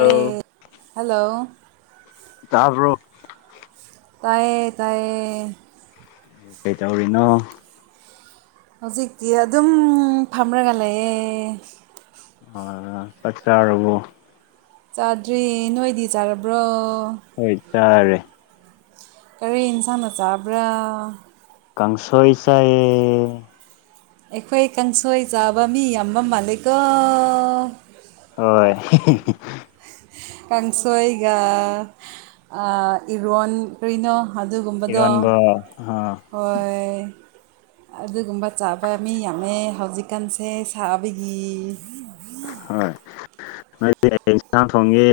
ꯑꯦ hello ꯇꯔꯕꯣ ꯇꯥꯏꯌꯦ ꯇꯥꯏꯌꯦ ꯀꯩꯇꯧꯔꯤꯅꯣ ꯍꯧꯖꯤꯛꯇꯤ ꯑꯗꯨꯝ ꯐꯝꯔꯒ ꯂꯩꯑꯌꯦ ꯑ ꯆꯠꯥꯔꯕꯨ ꯆꯥꯗ꯭ꯔꯤ ꯅꯣꯏꯗꯤ ꯆꯥꯔꯕ꯭ꯔꯣ ꯍꯣꯏ ꯆꯔꯦ ꯀꯔꯤ ꯏꯟꯁꯥꯡꯅ ꯆꯥꯕ꯭ꯔꯥ ꯀꯥꯡꯪꯁꯣꯏ ꯆꯥꯏꯦ ꯑꯩꯈꯣꯏ ꯀꯥꯡꯁꯣꯏ ꯆꯥꯕ ꯃꯤ ꯌꯥꯝꯕ ꯃꯥꯜꯂꯤꯦꯀꯣ ꯍꯣꯏ ꯀꯥꯡꯁꯣꯏꯒ ꯏꯔꯣꯟ ꯔꯔꯤꯅꯣ ꯑꯗꯨꯒꯨꯝꯕꯗꯣ ꯏꯔꯣꯟꯕ ꯑꯥ ꯑꯣꯏ ꯑꯗꯨꯒꯨꯝꯕ ꯆꯥꯕ ꯃꯤ ꯌꯥꯝꯃꯦ ꯍꯧꯖꯤꯛꯀꯥꯟꯁꯦ ꯁꯥꯕꯒꯤ ꯍꯣꯏ ꯅꯣꯏꯗꯤ ꯍꯌꯦꯡ ꯁꯟꯁꯥ ꯊꯣꯡꯒꯤ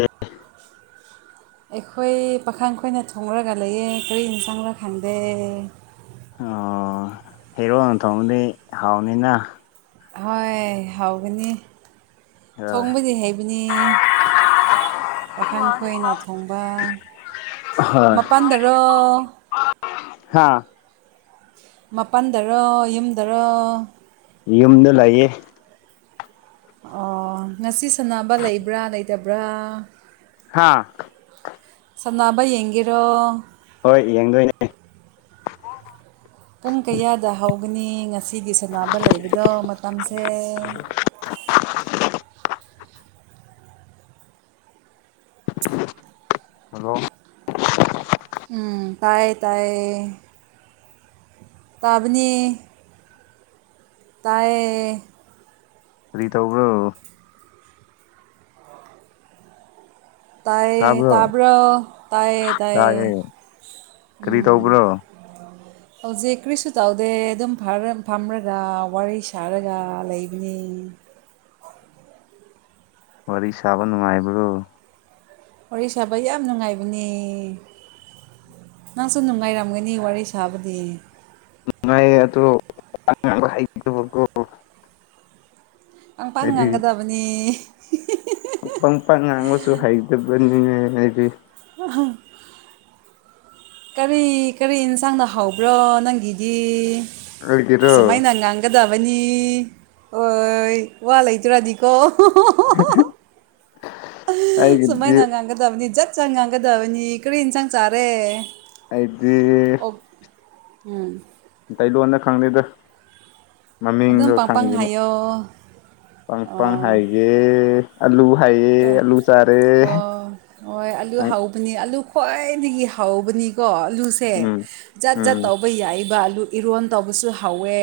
ꯑꯩꯈꯣꯏ ꯄꯥꯈꯪ ꯑꯩꯈꯣꯏꯅ ꯊꯣꯡꯡꯂꯒ ꯂꯩꯌꯦ ꯀꯔꯤꯅ ꯆꯪꯕ ꯈꯪꯗꯦ ꯑꯣ ꯍꯦꯔꯣꯟ ꯅ ꯊꯣꯡꯕꯗꯤ ꯍꯥꯎꯅꯤꯅ ꯍꯣꯏ ꯍꯥꯎꯒꯅꯤ ꯍꯣꯏ ꯊꯣꯡꯕꯗꯤ ꯍꯩꯕꯅꯤ ꯄꯥꯈꯥꯡ ꯈꯣꯏꯅ ꯊꯣꯡꯕ ꯃꯄꯥꯟꯗꯔꯣ ꯍꯥꯥ ꯃꯄꯜꯗꯔ ꯌꯨꯝꯗꯔ ꯌꯨꯝꯗ ꯂꯩꯌꯦ ꯑꯣ ꯉꯁꯤ ꯁꯥꯟꯅꯕ ꯂꯩꯕ꯭ꯔꯥ ꯂꯩꯇꯕ꯭ꯔꯥ ꯍꯥꯥ ꯁꯅꯥꯕ ꯌꯦꯡꯒꯔꯣ ꯍꯣꯏ ꯌꯦꯡꯗꯣꯏꯅꯦ ꯇꯒꯅꯤ ꯉꯁꯤꯒꯤ ꯁꯥꯟꯅꯕ ꯂꯩꯕꯗꯣ ꯃꯇꯝꯁꯦ ꯍꯂꯣ ꯎꯝ ꯇꯥꯏꯌꯦ ꯇꯌꯦ ꯇꯥꯕꯅꯤ ꯇꯥꯏ ꯔꯔꯤ ꯇ ꯎꯕ꯭ꯔꯣ ꯇꯥꯏ ꯇꯥꯕ꯭ꯔꯣ ꯇꯥꯕ ꯇꯥꯏ ꯇꯥꯏ ꯇꯥꯏꯌꯦ ꯀꯔꯤ ꯇꯧꯕ꯭ꯔꯣ ꯍꯧꯖꯤꯛ ꯀꯔꯤꯁꯨ ꯇꯧꯗꯦ ꯑꯗꯨꯝ ꯐꯝꯔꯒ ꯋꯥꯔꯤ ꯁꯥꯔꯒ ꯂꯩꯕꯅꯤ ꯎ ꯋꯥꯔꯤ ꯁꯥꯕ ꯅꯨꯡꯉꯥꯏꯕ꯭ꯔꯣ ꯋꯥꯔꯤ ꯁꯥꯕ ꯌꯥꯝ ꯅꯨꯡꯉꯥꯏꯕꯅꯦ ꯅꯪꯁꯨ ꯅꯨꯡꯉꯥꯏꯔꯝꯒꯅꯤ ꯋꯥꯔꯤ ꯁꯥꯕꯗꯤ ꯃꯥꯏ ꯇꯣ ꯍꯥꯏꯣ ꯑꯪꯄꯥꯡ ꯉꯥꯡꯒꯗꯕꯅꯤ ꯑꯄꯥ ꯃꯄꯥ ꯉꯥꯡꯁꯨ ꯍꯥꯏꯩꯗꯕꯅꯤꯅꯦꯗꯤ ꯑꯍ ꯀꯔꯤ ꯀꯔꯤ ꯌꯦꯟꯁꯥꯡꯅ ꯍꯕ꯭ꯔꯣ ꯅꯪꯒꯤꯗꯤ ꯑꯩꯒꯤꯔꯣ ꯁꯨꯃꯥꯏ ꯅꯉꯥꯡꯒꯗꯕꯅꯤ ꯑꯣ ꯋꯥ ꯂꯩꯇꯔꯥꯗꯤꯀꯣ ꯍ ꯁꯨꯃꯥꯏꯅ ꯉꯥꯡꯒꯗꯕꯅꯤ ꯖꯠ ꯆꯖ ꯉꯥꯡꯒꯗꯕꯅꯤ ꯀꯔꯤꯏ ꯏꯟꯁꯥꯡ ꯆꯥꯔꯦ ꯑꯗꯤ ꯑꯣꯛ ꯎꯝ ꯑꯩ ꯂꯣꯟꯗ ꯈꯪꯗꯦꯗ ꯑꯗꯨꯝ ꯃꯃꯤꯡꯗꯣ ꯄꯪꯄꯪ ꯈꯪꯒꯦ ꯍꯥꯏꯌꯣ ꯄꯪ ꯄꯪ ꯍꯥꯏꯒꯦ ꯑꯂꯨ ꯍꯥꯏꯌꯦ ꯑꯂꯨ ꯆꯥꯔꯦ ꯍꯣꯏ ꯍꯣꯏ ꯑꯂꯨ ꯍꯥꯎꯕꯅꯤ ꯑꯂꯨ ꯈ꯭ꯋꯥꯏꯗꯒꯤ ꯍꯧꯕꯅꯤꯀꯣ ꯑꯂꯨꯁꯦ ꯎꯝ ꯖꯠ ꯖꯠ ꯎꯝ ꯇꯧꯕ ꯌꯥꯏꯕ ꯑꯥꯂꯨ ꯑꯗꯨ ꯏꯔꯣꯟ ꯇꯧꯕꯁꯨ ꯍꯧꯋꯦ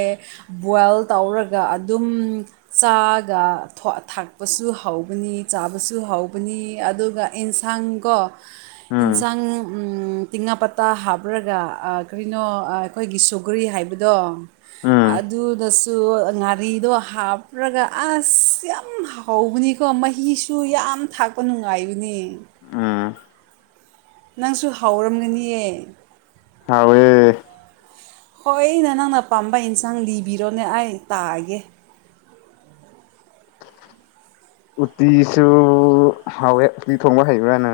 ꯕꯣꯏꯜ ꯇꯧꯔꯒ ꯑꯗꯨꯝ ꯆꯥꯒ ꯊꯥꯛꯄꯁꯨ ꯍꯧꯒꯅꯤ ꯆꯥꯕꯁꯨ ꯍꯧꯕꯅꯤ ꯑꯗꯨꯒ ꯑꯦꯟꯁꯥꯡ ꯀꯣ ꯎꯝ ꯌꯦꯟꯁꯥꯡ ꯇꯤꯉꯥ ꯄꯇꯥ ꯍꯥꯞꯔꯒ ꯀꯔꯤꯅꯣ ꯑꯩꯈꯣꯏꯒꯤ ꯁꯨꯒ꯭ꯔꯤ ꯍꯥꯏꯕꯗꯣ ꯎꯝ ꯑꯗꯨꯗ ꯁꯨ ꯉꯥꯔꯤꯗꯣ ꯍꯥꯞ꯭ꯔꯒ ꯑꯁ ꯌꯥꯝ ꯍꯥꯎꯧꯕꯅꯤꯀꯣ ꯃꯩ ꯑꯩꯁꯨ ꯌꯥꯝ ꯊꯥꯛꯄ ꯅꯨꯡꯉꯥꯏꯕꯅꯤ ꯎꯝ ꯅꯪꯁꯨ ꯍꯥꯎꯔꯝꯒꯅꯤꯑ ꯍꯋꯦ ꯍꯣꯏ ꯑꯩꯅ ꯅꯪꯅ ꯄꯥꯝꯕ ꯏꯟꯁꯥꯡ ꯂꯤꯕꯤꯔꯣꯅꯦ ꯑꯩ ꯇꯥꯛꯑꯒꯦ [unintelligible] ꯎꯇꯤꯁꯨ ꯍꯥꯎꯋꯦ ꯎꯇꯤ ꯊꯣꯡꯕ ꯍꯩꯕꯅ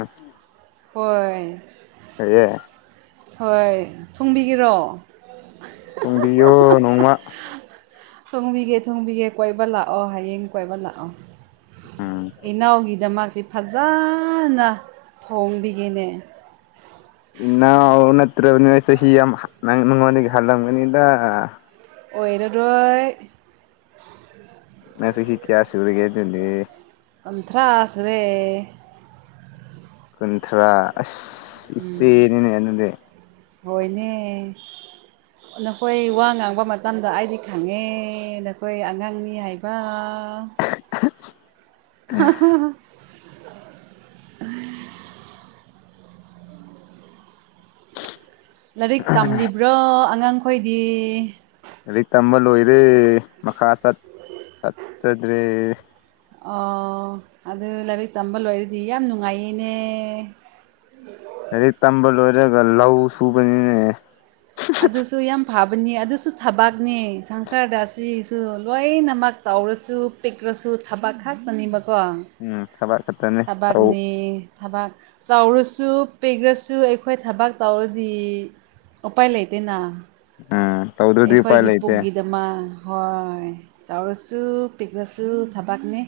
ꯍꯣꯏ ꯍꯌꯦꯦ ꯍꯣꯏ ꯊꯨꯡꯕꯤꯒꯔꯣ ꯊꯣꯡꯕꯤꯌꯣ ꯅꯣꯡꯃ ꯊꯣꯡꯕꯤꯒꯦ ꯊꯣꯡꯕꯤꯒꯦ ꯀꯣꯏꯕ ꯂꯥꯛꯑꯣ ꯍꯌꯦꯡ ꯀꯣꯏꯕ ꯂꯥꯛꯑꯣ ꯎꯝ ꯏꯅꯥꯎꯒꯤꯗꯃꯛ ꯑꯗꯨꯗꯤ ꯐꯖꯅ ꯊꯣꯡꯕꯤꯒꯅꯦ ꯏꯟꯅ ꯅꯠꯇ꯭ꯔꯕꯅꯤꯁ ꯍ ꯌꯥꯝ ꯅꯪ ꯅꯉꯣꯟꯒ ꯍꯜꯂꯂꯝꯒꯅꯤꯗ ꯑꯣꯏꯅꯗꯣꯏ ꯉꯁꯁꯤ ꯀꯌꯥꯁꯤ ꯎꯔꯒꯦꯗꯨꯂꯦ ꯑꯟꯊꯔꯥꯁ ꯔ ꯀꯨꯟꯊ꯭ꯔꯥ ꯑꯁ ꯏꯆꯦꯅꯤꯅꯦ ꯑꯗꯨꯗꯤ ꯍꯣꯏꯅꯦ ꯅꯈꯣꯏ ꯋꯥ ꯉꯥꯡꯕ ꯃꯇꯝꯗ ꯑꯩꯗꯤ ꯈꯪꯉꯦ ꯅꯈꯣꯏ ꯑꯉꯥꯡꯅꯤ ꯍꯥꯏꯕ ꯑ ꯑ ꯂꯥꯏꯔꯤꯛ ꯇꯝꯔꯤꯕ꯭ꯔꯣ ꯑꯉꯥꯡꯈꯣꯏꯗꯤ ꯂꯥꯏꯔꯤꯛ ꯇꯝꯕ ꯂꯣꯏꯔꯦ ꯃꯈꯥꯠ ꯆꯠꯇꯗ꯭ꯔꯦ ꯑꯣ ꯑꯗꯨ ꯂꯥꯏꯔꯤꯛ ꯇꯝꯕ ꯂꯣꯏꯔꯗꯤ ꯌꯥꯝ ꯅꯨꯡꯉꯥꯏꯅꯦ ꯎꯝ ꯂꯥꯏꯔꯤꯛ ꯇꯝꯕ ꯂꯣꯏꯔꯒ ꯂꯧ ꯁꯨꯕꯅꯤꯅꯦ ꯑꯗꯨꯁꯨ ꯌꯥꯝ ꯐꯥꯕ ꯅꯤ ꯑꯗꯨꯁꯨ ꯊꯕꯥꯛꯅꯤ ꯁꯪꯁꯥꯔꯗ ꯑꯁꯤꯁꯨ ꯂꯣꯏꯅꯃꯛ ꯆꯥꯎꯔꯁꯨ ꯄꯤꯛꯂꯁꯨ ꯑꯗꯨ ꯊꯕꯛ ꯈꯥꯛꯛꯇꯅꯦꯕꯀꯣ ꯎꯝ ꯊꯕꯛ ꯈꯛꯇꯅꯦ ꯇꯧ ꯊꯕꯥꯛꯅꯤ ꯊꯕꯥꯛ ꯆꯥꯎꯔꯁꯨ ꯄꯤꯈ꯭ꯔꯁꯨ ꯑꯩꯈꯣꯏ ꯊꯕꯥꯛ ꯇꯧꯔꯗꯤ ꯎꯄꯥꯏ ꯂꯩꯇꯅ ꯎꯝ ꯇꯧꯗ꯭ꯔꯗꯤ ꯎꯄꯥꯏ ꯑꯩꯈꯣꯏꯒꯤ ꯂꯩꯇꯦ ꯄꯨꯛꯒꯤꯗꯃꯛ ꯍꯣꯏ ꯆꯥꯎꯔꯁꯨ ꯄꯤꯛꯔꯁꯨ ꯊꯕꯥꯛꯅꯦ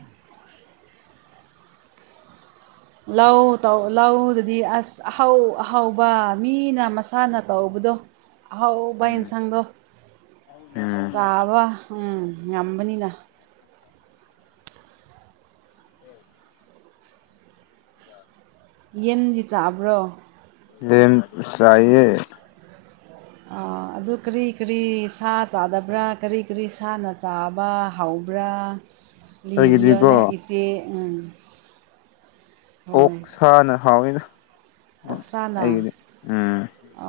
ꯂꯧ ꯂꯧꯗꯗꯤ ꯑꯁ ꯑꯍꯥꯎ ꯑꯍꯥꯎꯕ ꯃꯤꯅ ꯃꯁꯥꯅ ꯇꯧꯕ ꯑꯗꯨꯗꯣ ꯑꯍꯥꯎꯕ ꯎꯝ ꯌꯦꯟꯁꯥꯡꯗꯣ ꯎꯝ ꯆꯥꯕ ꯎꯝ ꯉꯝꯕꯅꯤꯅ ꯍ ꯌꯦꯟꯗꯤ ꯆꯥꯕ꯭ꯔꯣ ꯂꯩ ꯆꯥꯏꯌꯦ ꯑꯗꯨ ꯀꯔꯤ ꯀꯔꯤ ꯁꯥ ꯆꯥꯗꯕ꯭ꯔꯥ ꯀꯔꯤ ꯀꯔꯤ ꯁꯥꯅ ꯆꯥꯕ ꯍꯥꯎ ꯇꯕ꯭ꯔꯥ ꯑꯩꯒꯤꯗꯤꯀꯣ ꯂꯤꯕꯤꯌꯅꯦ ꯏꯆꯦ ꯑꯣꯁꯥꯅ ꯍꯥꯎꯋꯏꯅ ꯑꯣꯞꯁꯅꯥ ꯑ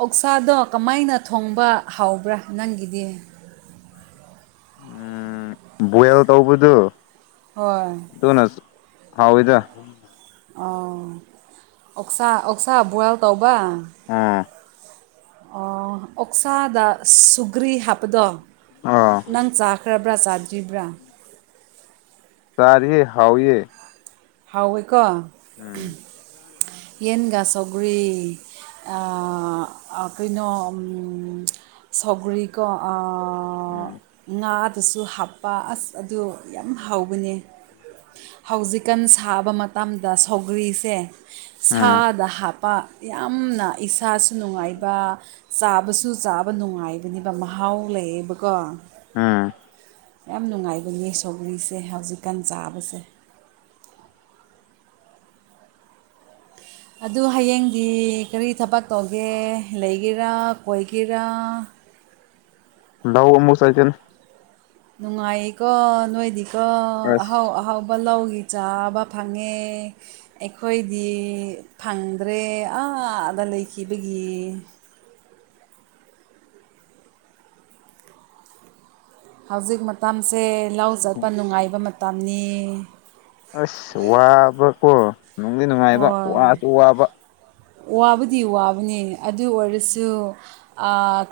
ꯑꯣꯛꯁꯥꯗꯣ ꯀꯃꯥꯏꯅ ꯊꯣꯡꯕ ꯍꯥꯎꯕ꯭ꯔꯥ ꯅꯪꯒꯤꯗꯤ ꯎꯝ ꯕꯣꯏꯜ ꯇꯧꯕꯗꯨ ꯍꯣꯏ ꯍꯥꯎꯗ ꯑꯣ ꯑꯣꯁꯥ ꯑꯣꯛꯁꯥ ꯕꯨꯔꯥꯜ ꯇꯧꯕ ꯎꯝ ꯑꯣꯛꯁꯥꯗ ꯁꯨꯒ꯭ꯔꯤ ꯍꯥꯞꯄꯗꯣ ꯑꯣ ꯅꯪ ꯆꯥꯈ꯭ꯔꯕ ꯄ꯭ꯔꯆꯥꯥꯔꯖꯤꯕ꯭ꯔꯥ ꯁꯔꯍꯤ ꯍꯥꯎꯥꯎꯦ ꯍꯥꯎꯋꯦꯀꯣ ꯌꯦꯟꯒ ꯆꯧꯒꯔꯤ ꯀꯩꯅꯣ ꯁꯒꯔꯤ ꯀ ꯎꯝ ꯉꯥꯛ ꯑꯗꯨꯁꯨ ꯍꯥꯞꯄ ꯑꯁ ꯑꯗꯨ ꯌꯥꯝ ꯍꯥꯎꯕꯅꯦ ꯍꯧꯖꯤꯛꯀꯥꯟ ꯁꯥꯕ ꯃꯇꯝꯗ ꯁꯧꯒ꯭ꯔꯤꯁꯦ ꯎꯝ ꯁꯥꯗ ꯍꯥꯞꯄ ꯌꯥꯝꯅ ꯏꯁ ꯏꯁꯁꯨ ꯅꯨꯡꯉꯥꯏꯕ ꯆꯥꯕꯁꯨ ꯆꯥꯕ ꯅꯨꯡꯉꯥꯏꯕꯅꯦꯕ ꯃꯍꯥꯎ ꯂꯩꯌꯦꯕꯀꯣ ꯑꯥ ꯌꯥꯝ ꯅꯨꯡꯉꯥꯏꯕꯅꯦ ꯁꯧꯒ꯭ꯔꯤꯁꯦ ꯍꯧꯖꯤꯛꯀꯥꯟ ꯆꯥꯕꯁꯦ ꯑꯗꯨ ꯍꯌꯦꯡꯗꯤ ꯀꯔꯤ ꯊꯕꯛ ꯇꯧꯒꯦ ꯂꯩꯒꯦꯔꯥ ꯀꯣꯏꯒꯦꯔꯥ [unintelligible] ꯎ ꯌꯨ ꯁꯦꯡ ꯅꯨꯡꯉꯥꯏꯌꯦꯀꯣ ꯅꯣꯏꯗꯤꯀꯣ ꯑꯍꯥꯎ ꯑꯁ ꯑꯍꯥꯎꯕ ꯂꯧꯏ ꯆꯥꯕ ꯐꯪꯉꯦ ꯑꯩꯈꯣꯏꯗꯤ ꯐꯪꯗ꯭ꯔꯦ ꯑꯥꯗ ꯂꯩꯈꯤꯕꯒꯤ ꯍꯧꯖꯤꯛ ꯃꯇꯝꯁꯦ ꯂꯧ ꯆꯠꯄ ꯅꯨꯡꯉꯥꯏꯕ ꯃꯇꯝꯅꯤ ꯑꯁ ꯋꯥꯕꯀꯣ ꯅꯨꯡꯗꯤ ꯅꯨꯡꯉꯥꯏꯕ ꯍꯣꯏ ꯋꯥꯁꯨ ꯋꯥꯕ ꯋꯥꯕꯨꯗꯤ ꯋꯥꯕꯅꯤ ꯑꯗꯨ ꯑꯣꯏꯔꯁꯨ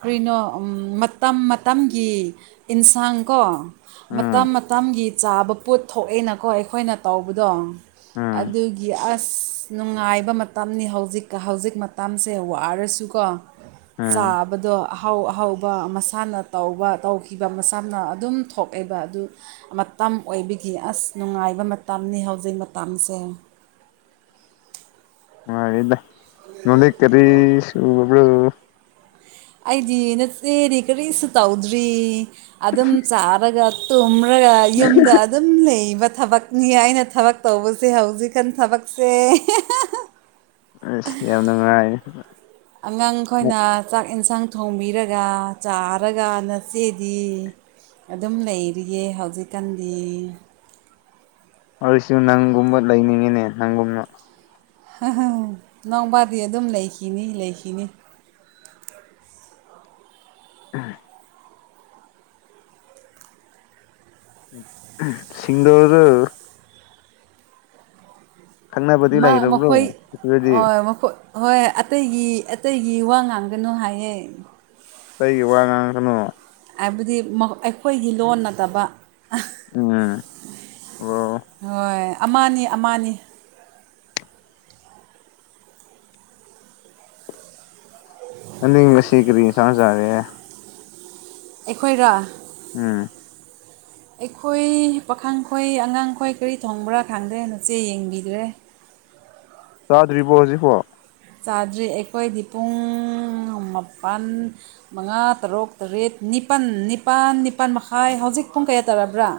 ꯀꯔꯤꯅꯣ ꯃꯇꯝ ꯃꯇꯝꯒꯤ ꯏꯟꯁꯥꯡ ꯀꯣ ꯃꯇꯝ ꯎꯝ ꯃꯇꯝꯒꯤ ꯆꯥꯕ ꯄꯣꯠ ꯊꯣꯛꯑꯦꯅꯀꯣ ꯑꯩꯈꯣꯏꯅ ꯇꯧꯕꯗꯣ ꯎꯝ ꯑꯗꯨꯒꯤ ꯑꯁ ꯑꯁ ꯅꯨꯡꯉꯥꯏꯕ ꯃꯇꯝꯅꯤ ꯍꯧꯖꯤꯛꯀ ꯍꯧꯖꯤꯛ ꯃꯇꯝꯁꯦ ꯋꯥꯔꯁꯨꯀꯣ ꯎꯝ ꯆꯥꯕꯗꯣ ꯑꯍꯥꯎ ꯑꯍꯥꯎꯕ ꯃꯁꯥꯅ ꯇꯧꯕ ꯇꯧꯈꯤꯕ ꯃꯁꯥꯅ ꯑꯗꯨꯝ ꯊꯣꯛꯑꯦꯕ ꯑꯗꯨ ꯃꯇꯝ ꯑꯣꯏꯕꯤꯒꯤ ꯑꯁ ꯅꯨꯡꯉꯥꯏꯕ ꯃꯇꯝꯅꯤ ꯍꯧꯖꯤꯛ ꯃꯇꯝꯁꯦ ꯑ ꯏꯗ ꯅ ꯀꯔꯤꯁꯨ ꯑꯣꯕ ꯑꯩꯗꯤ ꯅꯠꯇꯦꯗꯤ ꯀꯔꯤꯁꯨ ꯇꯧꯗ꯭ꯔꯤ ꯑꯗꯨꯝ ꯆꯥꯔꯒꯨꯝ ꯔꯒ ꯌꯨꯝꯗ ꯑꯗꯨꯝ ꯂꯩ ꯊꯕꯛꯅꯤ ꯍꯥꯏꯅ ꯊꯕꯛ ꯇꯧꯕꯁꯦ ꯍꯧꯖꯤꯛꯀꯥꯟ ꯊꯕꯛꯁꯦ ꯑꯁꯤ ꯌꯥꯝꯅ ꯑꯉꯥꯡꯈꯣꯏꯅ ꯆꯥꯛ ꯌꯦꯟꯁꯥꯡ ꯊꯣꯡꯕꯤꯔꯒ ꯆꯥꯔꯒ ꯅꯆꯦꯗꯤ ꯑꯗꯨꯝ ꯂꯩꯔꯤꯌꯦ ꯍꯧꯖꯤꯛꯀꯥꯟꯗꯤ ꯋꯥꯔꯤꯁꯨ ꯅꯪꯒꯨꯝꯕ ꯂꯩꯅꯤꯡꯉꯤꯅꯦ ꯅꯪꯒꯨꯝꯅ ꯅꯅꯥꯎꯄꯥꯗꯤ ꯑꯗꯨꯝ ꯂꯩꯈꯤꯅꯤ ꯂꯩꯈꯤꯅꯤ ꯑ ꯁꯤꯁꯤꯡꯒꯔ ꯈꯪꯅꯕꯗꯤ ꯃꯥ ꯃꯈꯣꯏ ꯂꯩꯔꯕ꯭ꯔꯣ ꯑꯗꯨꯗꯤ ꯃꯈꯣꯏ ꯍꯣꯏ ꯑꯇꯩꯒꯤ ꯑꯇꯩꯒꯤ ꯋꯥ ꯉꯥꯡꯒꯅꯨ ꯍꯥꯏꯌꯦꯦ ꯀꯒꯤ ꯋꯥ ꯉꯥꯡꯈꯅꯣ ꯍꯥꯏꯕꯗꯤ ꯑꯩꯈꯣꯏꯒꯤ ꯂꯣꯟ ꯅꯠꯇꯕ ꯎꯝ ꯑꯣ ꯍꯣꯏ ꯑꯃꯅꯤ ꯑꯃꯅꯤ ꯑꯕꯁꯤꯈꯔꯤ ꯁ ꯆꯔꯦ ꯑꯩꯈꯣꯏꯗ ꯎꯝ ꯎ ꯑꯩꯈꯣꯏ ꯄꯥꯈꯪꯈꯣꯏ ꯑꯉꯥꯡꯈꯣꯏ ꯀꯔꯤ ꯊꯣꯡꯕ꯭ꯔꯥ ꯈꯪꯗ꯭ꯔꯦ ꯃꯆꯦ ꯌꯦꯡꯕꯤꯗ꯭ꯔꯦ [unintelligible] ꯄꯗꯔꯤꯕ ꯍꯧꯖꯤ ꯍꯣ ꯆꯥꯗ꯭ꯔꯤ ꯑꯩꯈꯣꯏꯗꯤ ꯄꯨꯡ ꯃꯥꯄꯜ ꯃꯉꯥ ꯇꯔꯨꯛ ꯇꯔꯦꯠ ꯅꯤꯄꯥꯜ ꯅꯤꯄꯥꯜ ꯅꯤꯄꯥꯜ ꯃꯈꯥꯏ ꯍꯧꯖꯤꯛ ꯄꯨꯡ ꯀꯌꯥ ꯇꯥꯔꯕ꯭ꯔꯥ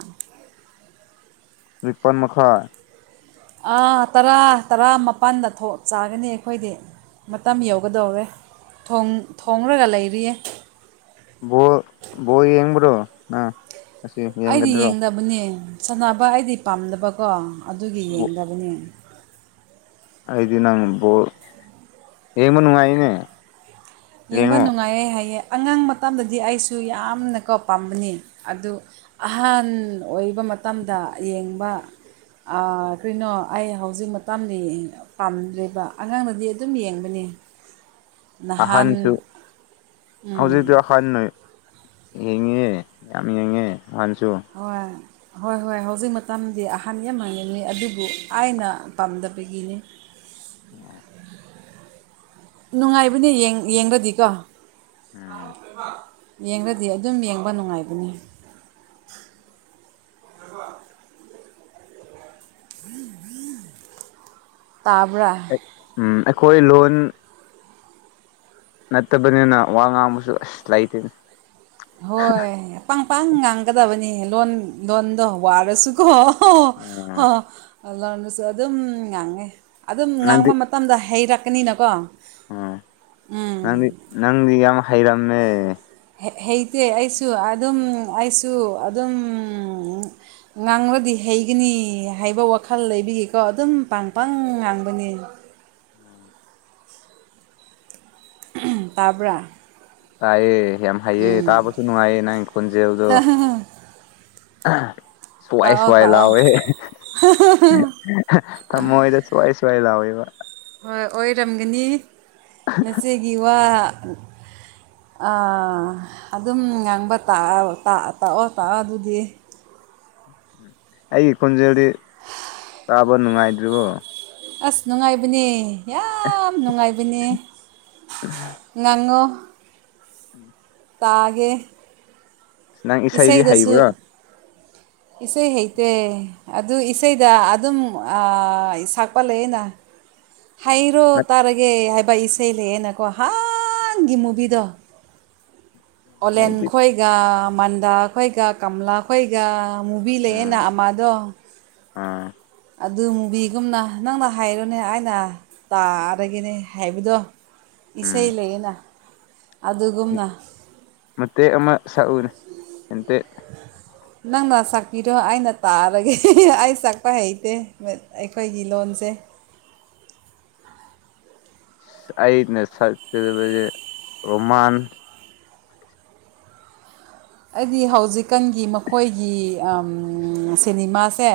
ꯔꯤꯄꯟ ꯃꯈꯥ ꯑ ꯇꯔꯥ ꯇꯔꯥꯃꯄꯜꯗ ꯊꯣꯛ ꯆꯥꯒꯅꯤ ꯑꯩꯈꯣꯏꯗꯤ ꯃꯇꯝ ꯌꯧꯒꯗꯧꯔꯦ ꯊꯣꯡꯂꯒ ꯂꯩꯔꯤꯌꯦ ꯑꯝ ꯑꯩꯗꯤ ꯌꯦꯡꯗꯕꯅꯤ ꯁꯥꯟꯅꯕ ꯑꯩꯗꯤ ꯄꯥꯝꯗꯕꯀꯣ ꯑꯗꯨꯒꯤ ꯌꯦꯡꯗꯕꯅꯤ ꯑꯩꯗꯤꯅꯪ ꯍꯃ ꯅꯨꯡꯉꯥꯏꯅꯦ ꯌꯦꯡꯕ ꯌꯦꯡꯉꯣ ꯅꯨꯡꯉꯥꯏꯔꯦ ꯍꯥꯏꯌꯦ ꯑꯉꯥꯡ ꯃꯇꯗꯗꯤ ꯑꯩꯁꯨ ꯌꯥꯝꯅ ꯀꯣ ꯄꯥꯝꯕꯅꯤ ꯑꯗꯨ ꯑꯍꯟ ꯑꯣꯏꯕ ꯃꯇꯝꯗ ꯌꯦꯡꯕ ꯀꯩꯅꯣ ꯑꯩ ꯍꯧꯖꯤꯛ ꯃꯇꯥꯗꯤ ꯄꯥꯝꯗ꯭ꯔꯦꯕ ꯑꯉꯥꯡꯅꯗꯤ ꯑꯗꯨꯝ ꯌꯦꯡꯕꯅꯦ [unintelligible] ꯑꯁꯥꯟꯅꯤꯁꯨ ꯍꯧꯖꯤ ꯑꯁꯥꯟ ꯅꯣꯏ ꯌꯦꯡꯉꯦ ꯌꯥꯝ ꯌꯦꯡꯉꯦ ꯑꯍꯟꯁꯨ ꯑ ꯍꯣꯏ ꯍꯣꯏ ꯍꯧꯖꯤꯛ ꯃꯇꯝꯗꯤ ꯑꯍꯥꯟꯕ ꯌꯥꯝ ꯍꯪꯉꯤꯉꯤ ꯑꯗꯨꯕꯨ ꯑꯩꯅ ꯄꯥꯝꯗꯕꯒꯤꯅꯤ ꯎꯝ ꯅꯨꯡꯉꯥꯏꯕꯅꯦ ꯌꯦꯡꯒꯗꯤꯀꯣ ꯎꯝ ꯌꯦꯡꯉꯗꯤ ꯑꯗꯨꯝ ꯌꯦꯡꯕ ꯅꯨꯡꯉꯥꯏꯒꯅꯤ ꯇꯥꯕ꯭ꯔꯥ ꯎꯝ ꯑꯩꯈꯣꯏ ꯂꯣꯟ ꯅꯠꯇꯕꯅꯤꯅ ꯋꯥ ꯉꯥꯡꯕꯁꯨ ꯑꯁ ꯂꯩꯇꯦꯅꯦ ꯍꯣꯏ ꯄꯥꯡ ꯄꯥꯡ ꯉꯥꯡꯒꯗꯕꯅꯤ ꯂꯣꯟ ꯂꯣꯟꯗꯣ ꯋꯥꯔꯁꯨꯀꯣ ꯑꯣ ꯍ ꯂꯣꯟꯅꯁꯨ ꯑꯗꯨꯝ ꯉꯥꯡꯉꯦ ꯑꯗꯨꯝ ꯉꯥꯡꯕ ꯃꯇꯝꯗ ꯍꯩꯔꯛꯀꯅꯤꯅꯀꯣ ꯎ ꯎꯝ ꯅꯪꯗꯤ ꯅꯪꯗꯤ ꯌꯥꯝ ꯍꯩꯔꯝꯃꯦ ꯍꯩꯇꯦ ꯑꯩꯁꯨ ꯑꯗꯨꯝ ꯑꯩꯁꯨ ꯑꯗꯨꯝ ꯉꯥꯡꯂꯗꯤ ꯍꯩꯒꯅꯤ ꯍꯥꯏꯕ ꯋꯥꯈꯜ ꯂꯩꯕꯤꯒꯤꯀꯣ ꯑꯗꯨꯝ ꯄꯥꯡ ꯄꯥꯡ ꯉꯥꯡꯕꯅꯤ ꯎ ꯇꯥꯕ꯭ꯔ ꯇꯥꯏꯑ ꯌꯥꯝ ꯍꯩꯑ ꯇꯥꯕꯁꯨ ꯅꯨꯡꯉꯥꯏꯌꯦ ꯅꯪ ꯈꯣꯟꯖꯦꯜꯦꯜꯗꯣ ꯑ ꯁ꯭ꯋꯥꯏ ꯇꯥꯛꯑꯣ ꯁ꯭ꯋꯥꯏ ꯇꯥꯛꯑꯣ ꯂꯑꯣꯦ ꯊꯝꯃꯣꯣꯏꯗ ꯁ꯭ꯋꯥꯏ ꯆꯋ ꯂꯑꯣꯦ ꯍꯣꯏ ꯑꯣꯏꯔꯝꯒꯅꯤ ꯃꯆꯦꯒꯤ ꯋꯥ ꯑꯗꯨꯝ ꯉꯥꯡꯕ ꯇꯥꯛ ꯇꯥꯛꯑꯣ ꯇꯥꯛꯑꯣ ꯑꯗꯨꯗꯤ [unintelligible] ꯑꯩ ꯈꯨꯟꯖꯣꯗꯤ ꯕ ꯅꯨꯡꯉꯥꯏꯗ꯭ꯔꯤꯕꯣ ꯑꯁ ꯅꯨꯡꯉꯥꯏꯕꯅꯦ ꯌꯥꯝ ꯅꯨꯡꯉꯥꯏꯕꯅꯦ ꯉꯥꯡꯉꯣ ꯎꯝ ꯇꯥꯒꯦ ꯅꯪ ꯏꯁꯩꯗꯤ ꯏꯁꯩꯗꯁꯨ ꯍꯩꯕ꯭ꯔꯣ ꯏꯁꯩ ꯍꯩꯇꯦ ꯑꯗꯨ ꯏꯁꯩꯗ ꯑꯗꯨꯝ ꯁꯛꯄ ꯂꯩꯌꯦꯅ ꯍꯥꯏꯔꯣ ꯅꯠ ꯇꯥꯔꯒꯦ ꯍꯥꯏ ꯄꯩꯁꯩ ꯂꯩꯌꯦꯅꯀꯣ ꯍꯒꯤ ꯃꯨꯕꯤꯗꯣ ꯑꯣꯂꯦꯟ ꯑꯩꯗꯤ ꯈꯣꯏꯒ ꯃꯟꯗꯥ ꯈꯣꯏꯒ ꯀꯝꯂꯥ ꯈꯣꯏꯒ ꯃꯨꯚꯤ ꯂꯩꯅꯃꯗꯣ ꯑꯝ ꯑꯗꯨ ꯃꯨꯚꯤꯒꯨꯝꯅ ꯅꯪꯅ ꯍꯥꯏꯔꯣꯅꯦ ꯑꯩꯅ ꯇꯥꯔꯒꯅꯦ ꯍꯥꯏꯕꯗꯣ ꯏꯁꯩ ꯎꯝ ꯂꯩꯅ ꯑꯗꯨꯒꯨꯝꯅ ꯁꯦꯟꯇꯦꯛ ꯑꯃ ꯁꯛꯎꯅꯦ ꯁꯦꯟꯇꯦꯛ ꯅꯪꯅ ꯁꯥꯛꯄꯤꯔꯣ ꯑꯩꯅ ꯇꯥꯔꯒꯦ ꯑꯩ ꯁꯛꯄ ꯍꯩꯇꯦ ꯑꯩꯈꯣꯏꯒꯤ ꯂꯣꯟꯗ ꯖꯦ ꯑꯩꯅ ꯁꯛꯆꯕꯁꯦ ꯔꯣꯃꯥꯟ ꯑꯩꯗꯤ ꯍꯧꯖꯤꯛꯀꯥꯟꯒꯤ ꯃꯈꯣꯏꯒꯤ ꯁꯤꯅꯤꯃꯥꯁꯦ